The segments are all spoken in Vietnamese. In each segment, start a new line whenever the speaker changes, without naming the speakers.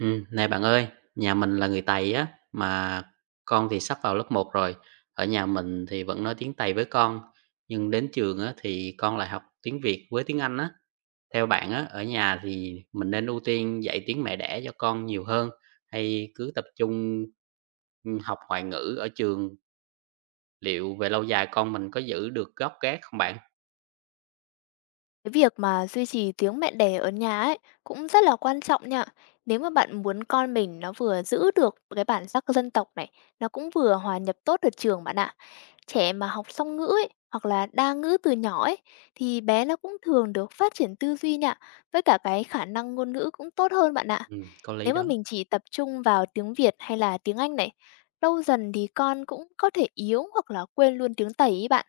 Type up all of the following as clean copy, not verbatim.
Này bạn ơi, nhà mình là người Tày á, mà con thì sắp vào lớp một rồi. Ở nhà mình thì vẫn nói tiếng Tày với con, nhưng đến trường á, thì con lại học tiếng Việt với tiếng Anh á. Theo bạn á, ở nhà thì mình nên ưu tiên dạy tiếng mẹ đẻ cho con nhiều hơn hay cứ tập trung học ngoại ngữ ở trường? Liệu về lâu dài con mình có giữ được gốc gác không bạn?
Cái việc mà duy trì tiếng mẹ đẻ ở nhà ấy cũng rất là quan trọng nha. Nếu mà bạn muốn con mình nó vừa giữ được cái bản sắc dân tộc này, nó cũng vừa hòa nhập tốt ở trường bạn ạ. Trẻ mà học song ngữ ấy, hoặc là đa ngữ từ nhỏ ấy thì bé nó cũng thường được phát triển tư duy nha, với cả cái khả năng ngôn ngữ cũng tốt hơn bạn ạ.
Có lý
Nếu mà
đó.
mình chỉ tập trung vào tiếng Việt hay là tiếng Anh này, lâu dần thì con cũng có thể yếu hoặc là quên luôn tiếng Tây ý bạn.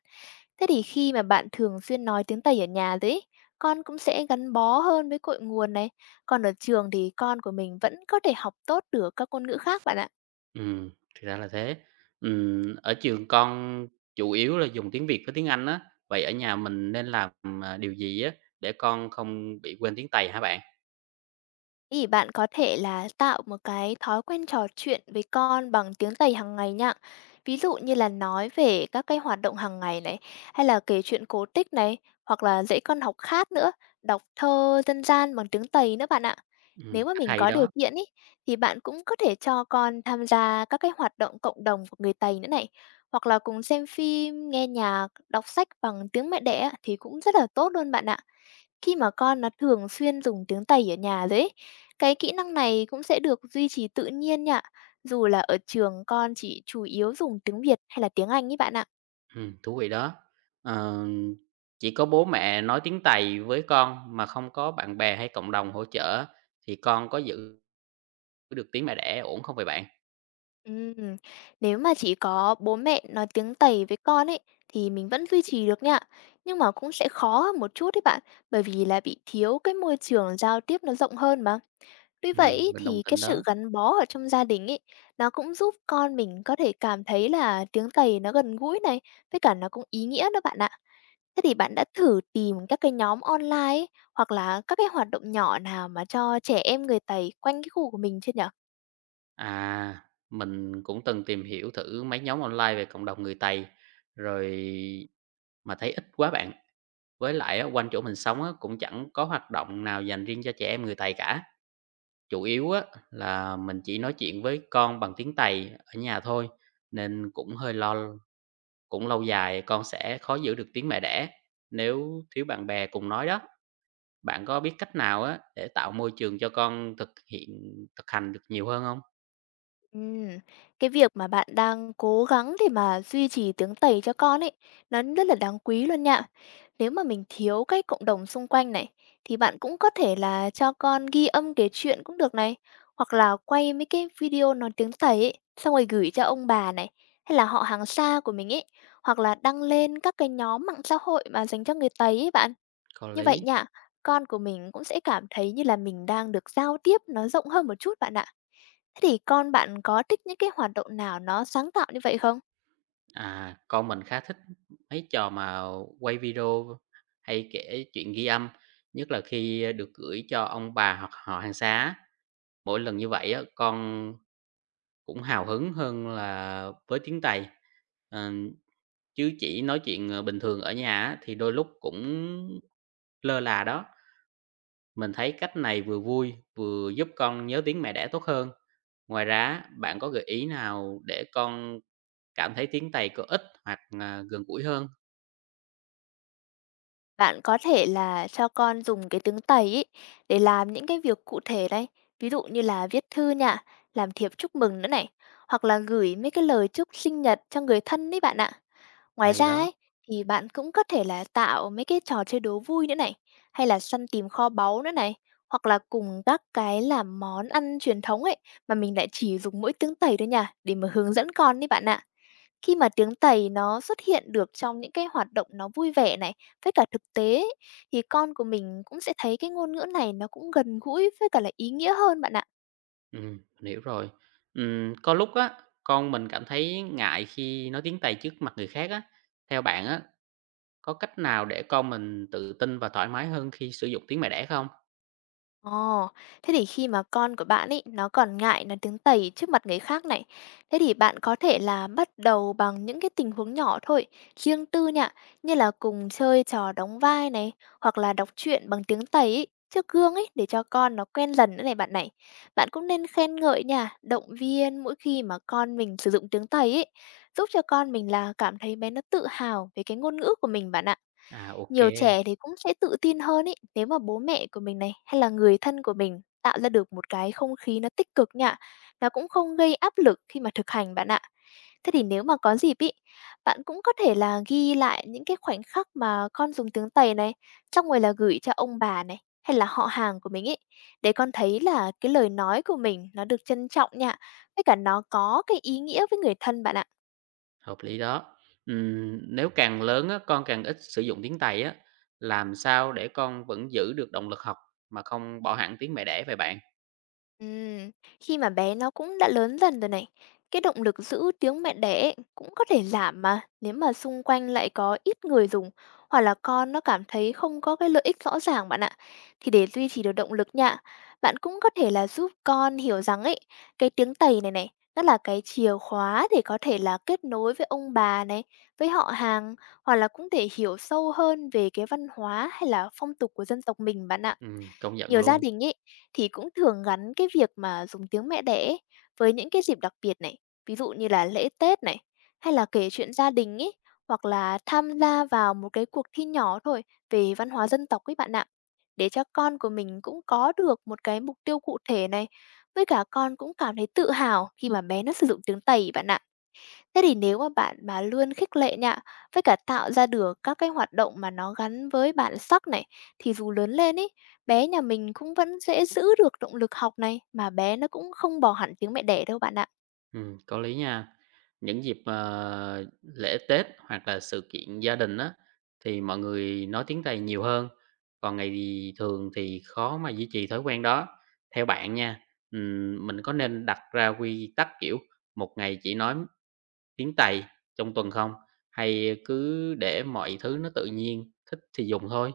Thế thì khi mà bạn thường xuyên nói tiếng Tây ở nhà rồi ấy, con cũng sẽ gắn bó hơn với cội nguồn này. Còn ở trường thì con của mình vẫn có thể học tốt được các ngôn ngữ khác bạn ạ.
Thì ra là thế. Ở trường con chủ yếu là dùng tiếng Việt với tiếng Anh á, vậy ở nhà mình nên làm, điều gì á để con không bị quên tiếng Tây hả bạn?
Thì bạn có thể là tạo một cái thói quen trò chuyện với con bằng tiếng Tây hàng ngày nha. Ví dụ như là nói về các cái hoạt động hàng ngày này, hay là kể chuyện cổ tích này, hoặc là dạy con học hát nữa, đọc thơ dân gian bằng tiếng Tây nữa bạn ạ.
Ừm,
Nếu mà
cách
mình
hay
có điều
đó,
kiện ý, thì bạn cũng có thể cho con tham gia các cái hoạt động cộng đồng của người Tây nữa này, hoặc là cùng xem phim, nghe nhạc, đọc sách bằng tiếng mẹ đẻ thì cũng rất là tốt luôn bạn ạ. Khi mà con nó thường xuyên dùng tiếng Tây ở nhà rồi ấy, cái kỹ năng này cũng sẽ được duy trì tự nhiên nha. Dù là ở trường con chỉ chủ yếu dùng tiếng Việt hay là tiếng Anh ấy bạn ạ.
thú vị đó. Ờ, chỉ có bố mẹ nói tiếng Tây với con mà không có bạn bè hay cộng đồng hỗ trợ thì con có giữ được tiếng mẹ đẻ ổn không vậy bạn?
Ừm, Nếu mà chỉ có bố mẹ nói tiếng Tây với con ấy thì mình vẫn duy trì được nha, nhưng mà cũng sẽ khó hơn một chút đấy bạn, bởi vì là bị thiếu cái môi trường giao tiếp nó rộng hơn mà. Tuy vậy
Ừm,
ý,
mình đồng
thì cái
tình
sự
đó.
gắn bó ở trong gia đình ấy nó cũng giúp con mình có thể cảm thấy là tiếng Tây nó gần gũi này, với cả nó cũng ý nghĩa đó bạn ạ. Thế thì bạn đã thử tìm các cái nhóm online ấy, hoặc là các cái hoạt động nhỏ nào mà cho trẻ em người Tây quanh cái khu của mình chưa nhở?
À, mình cũng từng tìm hiểu thử mấy nhóm online về cộng đồng người Tây rồi mà thấy ít quá bạn. Với lại á, quanh chỗ mình sống á, cũng chẳng có hoạt động nào dành riêng cho trẻ em người Tày cả. Chủ yếu á, là mình chỉ nói chuyện với con bằng tiếng Tày ở nhà thôi, nên cũng hơi lo cũng lâu dài con sẽ khó giữ được tiếng mẹ đẻ nếu thiếu bạn bè cùng nói đó. Bạn có biết cách nào á, để tạo môi trường cho con thực hành được nhiều hơn không.
Ừm, cái việc mà bạn đang cố gắng để mà duy trì tiếng Tây cho con ấy, nó rất là đáng quý luôn nha. Nếu mà mình thiếu cái cộng đồng xung quanh này, thì bạn cũng có thể là cho con ghi âm kể chuyện cũng được này, hoặc là quay mấy cái video nói tiếng Tây ấy, xong rồi gửi cho ông bà này, hay là họ hàng xa của mình ấy, hoặc là đăng lên các cái nhóm mạng xã hội mà dành cho người Tây ấy bạn.
Có
Như vậy
lý.
nha, con của mình cũng sẽ cảm thấy như là mình đang được giao tiếp nó rộng hơn một chút bạn ạ. Thế thì con bạn có thích những cái hoạt động nào nó sáng tạo như vậy không?
À, con mình khá thích mấy trò mà quay video hay kể chuyện ghi âm, nhất là khi được gửi cho ông bà hoặc họ hàng xa á. Mỗi lần như vậy á, con cũng hào hứng hơn là với tiếng Tày. Ờ, chứ chỉ nói chuyện bình thường ở nhà á, thì đôi lúc cũng lơ là đó. Mình thấy cách này vừa vui vừa giúp con nhớ tiếng mẹ đẻ tốt hơn. Ngoài ra, bạn có gợi ý nào để con cảm thấy tiếng Tày có ích hoặc gần gũi hơn?
Bạn có thể là cho con dùng cái tiếng Tây ý để làm những cái việc cụ thể đây. Ví dụ như là viết thư nha, làm thiệp chúc mừng nữa này, hoặc là gửi mấy cái lời chúc sinh nhật cho người thân đấy bạn ạ. Ngoài
Hay
ra
đó,
ấy, thì bạn cũng có thể là tạo mấy cái trò chơi đố vui nữa này, hay là săn tìm kho báu nữa này, hoặc là cùng các cái làm món ăn truyền thống ấy mà mình lại chỉ dùng mỗi tiếng Tây thôi nha, để mà hướng dẫn con đấy bạn ạ. Khi mà tiếng Tây nó xuất hiện được trong những cái hoạt động nó vui vẻ này, với cả thực tế ấy, thì con của mình cũng sẽ thấy cái ngôn ngữ này nó cũng gần gũi với cả là ý nghĩa hơn bạn ạ.
ừm, mình hiểu rồi. Có lúc á, con mình cảm thấy ngại khi nói tiếng Tây trước mặt người khác á. Theo bạn á, có cách nào để con mình tự tin và thoải mái hơn khi sử dụng tiếng mẹ đẻ không?
Ồ, thế thì khi mà con của bạn ấy nó còn ngại nói tiếng Tây trước mặt người khác này, thế thì bạn có thể là bắt đầu bằng những cái tình huống nhỏ thôi, riêng tư nha, như là cùng chơi trò đóng vai này, hoặc là đọc truyện bằng tiếng Tây ấy, trước gương ấy để cho con nó quen dần nữa này. Bạn cũng nên khen ngợi nha, động viên mỗi khi mà con mình sử dụng tiếng Tây ấy, giúp cho con mình là cảm thấy bé nó tự hào về cái ngôn ngữ của mình bạn ạ.
À, OK,
Nhiều trẻ thì cũng sẽ tự tin hơn ấy, nếu mà bố mẹ của mình này, hay là người thân của mình tạo ra được một cái không khí nó tích cực nha. Nó cũng không gây áp lực khi mà thực hành bạn ạ. Thế thì nếu mà có dịp ý, bạn cũng có thể là ghi lại những cái khoảnh khắc mà con dùng tiếng Tây này, trong người là gửi cho ông bà này, hay là họ hàng của mình ấy, để con thấy là cái lời nói của mình nó được trân trọng nha, với cả nó có cái ý nghĩa với người thân bạn ạ.
hợp lý đó. Nếu càng lớn á, con càng ít sử dụng tiếng Tây á, làm sao để con vẫn giữ được động lực học mà không bỏ hẳn tiếng mẹ đẻ vậy bạn?
Ừm, Khi mà bé nó cũng đã lớn dần rồi này, cái động lực giữ tiếng mẹ đẻ ấy cũng có thể giảm mà nếu mà xung quanh lại có ít người dùng, hoặc là con nó cảm thấy không có cái lợi ích rõ ràng bạn ạ. Thì để duy trì được động lực nha, bạn cũng có thể là giúp con hiểu rằng ấy, cái tiếng tày này này, nó là cái chìa khóa để có thể là kết nối với ông bà này, với họ hàng, hoặc là cũng để hiểu sâu hơn về cái văn hóa hay là phong tục của dân tộc mình bạn ạ.
Công nhận
Nhiều gia
luôn.
đình ý thì cũng thường gắn cái việc mà dùng tiếng mẹ đẻ ấy với những cái dịp đặc biệt này, ví dụ như là lễ Tết này, hay là kể chuyện gia đình ấy, hoặc là tham gia vào một cái cuộc thi nhỏ thôi về văn hóa dân tộc ấy bạn ạ. Để cho con của mình cũng có được một cái mục tiêu cụ thể này, với cả con cũng cảm thấy tự hào khi mà bé nó sử dụng tiếng Tây bạn ạ. Thế thì nếu mà bạn mà luôn khích lệ nha, với cả tạo ra được các cái hoạt động mà nó gắn với bản sắc này, thì dù lớn lên ấy, bé nhà mình cũng vẫn dễ giữ được động lực học này, mà bé nó cũng không bỏ hẳn tiếng mẹ đẻ đâu bạn ạ.
Có lý nha. Những dịp, lễ Tết hoặc là sự kiện gia đình á, thì mọi người nói tiếng Tây nhiều hơn, còn ngày thì thường thì khó mà duy trì thói quen đó. Theo bạn nha, mình có nên đặt ra quy tắc, kiểu, một ngày chỉ nói tiếng Tây trong tuần không? Hay cứ để mọi thứ nó tự nhiên, thích thì dùng thôi?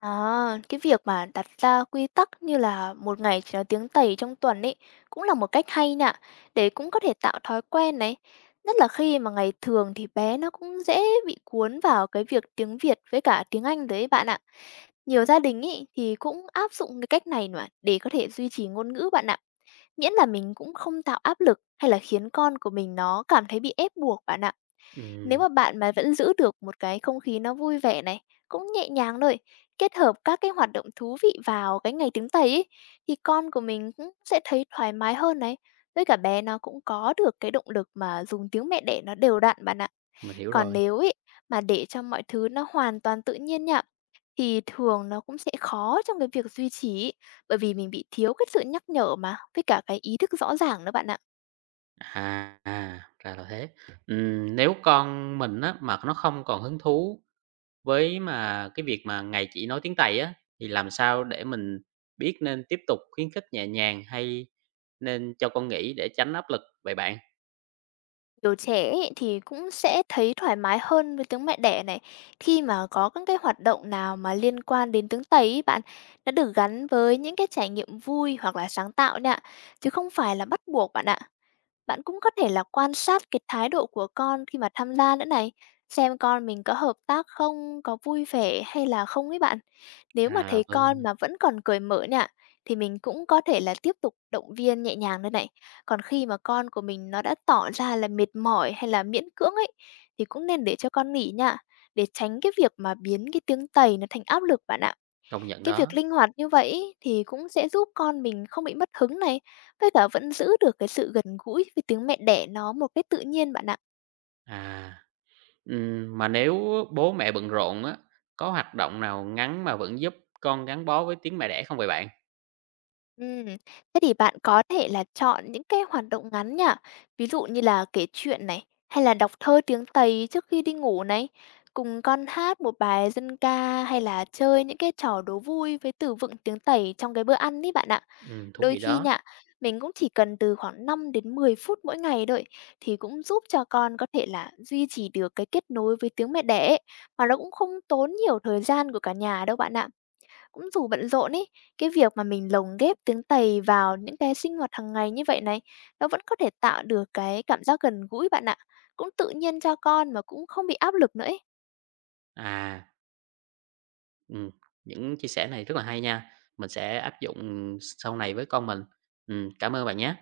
À, cái việc mà đặt ra quy tắc như là một ngày chỉ nói tiếng Tây trong tuần ấy cũng là một cách hay nha, để cũng có thể tạo thói quen này. Nhất là khi mà ngày thường thì bé nó cũng dễ bị cuốn vào cái việc tiếng Việt với cả tiếng Anh đấy bạn ạ. Nhiều gia đình ý thì cũng áp dụng cái cách này mà để có thể duy trì ngôn ngữ bạn ạ. Miễn là mình cũng không tạo áp lực hay là khiến con của mình nó cảm thấy bị ép buộc bạn ạ. Nếu
Ừm,
mà bạn mà vẫn giữ được một cái không khí nó vui vẻ này, cũng nhẹ nhàng thôi, kết hợp các cái hoạt động thú vị vào cái ngày tiếng Tây ấy, thì con của mình cũng sẽ thấy thoải mái hơn này. Với cả bé nó cũng có được cái động lực mà dùng tiếng mẹ đẻ nó đều đặn bạn ạ.
mình hiểu
Còn
rồi.
nếu ý mà để cho mọi thứ nó hoàn toàn tự nhiên nhỉ, thì thường nó cũng sẽ khó trong cái việc duy trì ấy, bởi vì mình bị thiếu cái sự nhắc nhở mà, với cả cái ý thức rõ ràng nữa bạn ạ.
À, à, ra là thế. Nếu con mình á, mà nó không còn hứng thú với mà cái việc mà ngày chỉ nói tiếng Tây á, thì làm sao để mình biết nên tiếp tục khuyến khích nhẹ nhàng hay nên cho con nghỉ để tránh áp lực vậy bạn?
Nhiều trẻ ấy thì cũng sẽ thấy thoải mái hơn với tiếng mẹ đẻ này, khi mà có các cái hoạt động nào mà liên quan đến tiếng Tây ấy bạn, nó được gắn với những cái trải nghiệm vui hoặc là sáng tạo nha, chứ không phải là bắt buộc bạn ạ. Bạn cũng có thể là quan sát cái thái độ của con khi mà tham gia nữa này, xem con mình có hợp tác không, có vui vẻ hay là không ấy bạn. Nếu mà
À,
thấy con
vâng,
mà vẫn còn cởi mở nè, thì mình cũng có thể là tiếp tục động viên nhẹ nhàng nữa này. Còn khi mà con của mình nó đã tỏ ra là mệt mỏi hay là miễn cưỡng ấy, thì cũng nên để cho con nghỉ nha, để tránh cái việc mà biến cái tiếng tày nó thành áp lực bạn ạ.
công nhận
Cái việc
đó.
linh hoạt như vậy ấy, thì cũng sẽ giúp con mình không bị mất hứng này, với cả vẫn giữ được cái sự gần gũi với tiếng mẹ đẻ nó một cách tự nhiên bạn ạ.
À, mà nếu bố mẹ bận rộn á, có hoạt động nào ngắn mà vẫn giúp con gắn bó với tiếng mẹ đẻ không vậy bạn?
Ừm, Thế thì bạn có thể là chọn những cái hoạt động ngắn nhá, ví dụ như là kể chuyện này, hay là đọc thơ tiếng Tây trước khi đi ngủ này, cùng con hát một bài dân ca hay là chơi những cái trò đố vui với từ vựng tiếng Tây trong cái bữa ăn ấy bạn ạ.
Thú
Đôi
vị
khi
đó.
nha, mình cũng chỉ cần từ khoảng 5 đến 10 phút mỗi ngày thôi thì cũng giúp cho con có thể là duy trì được cái kết nối với tiếng mẹ đẻ ấy, mà nó cũng không tốn nhiều thời gian của cả nhà đâu bạn ạ. Cũng dù bận rộn ấy, cái việc mà mình lồng ghép tiếng Tây vào những cái sinh hoạt hàng ngày như vậy này, nó vẫn có thể tạo được cái cảm giác gần gũi bạn ạ. Cũng tự nhiên cho con mà cũng không bị áp lực nữa ấy.
À, ừm, những chia sẻ này rất là hay nha. Mình sẽ áp dụng sau này với con mình. Cảm ơn bạn nhé.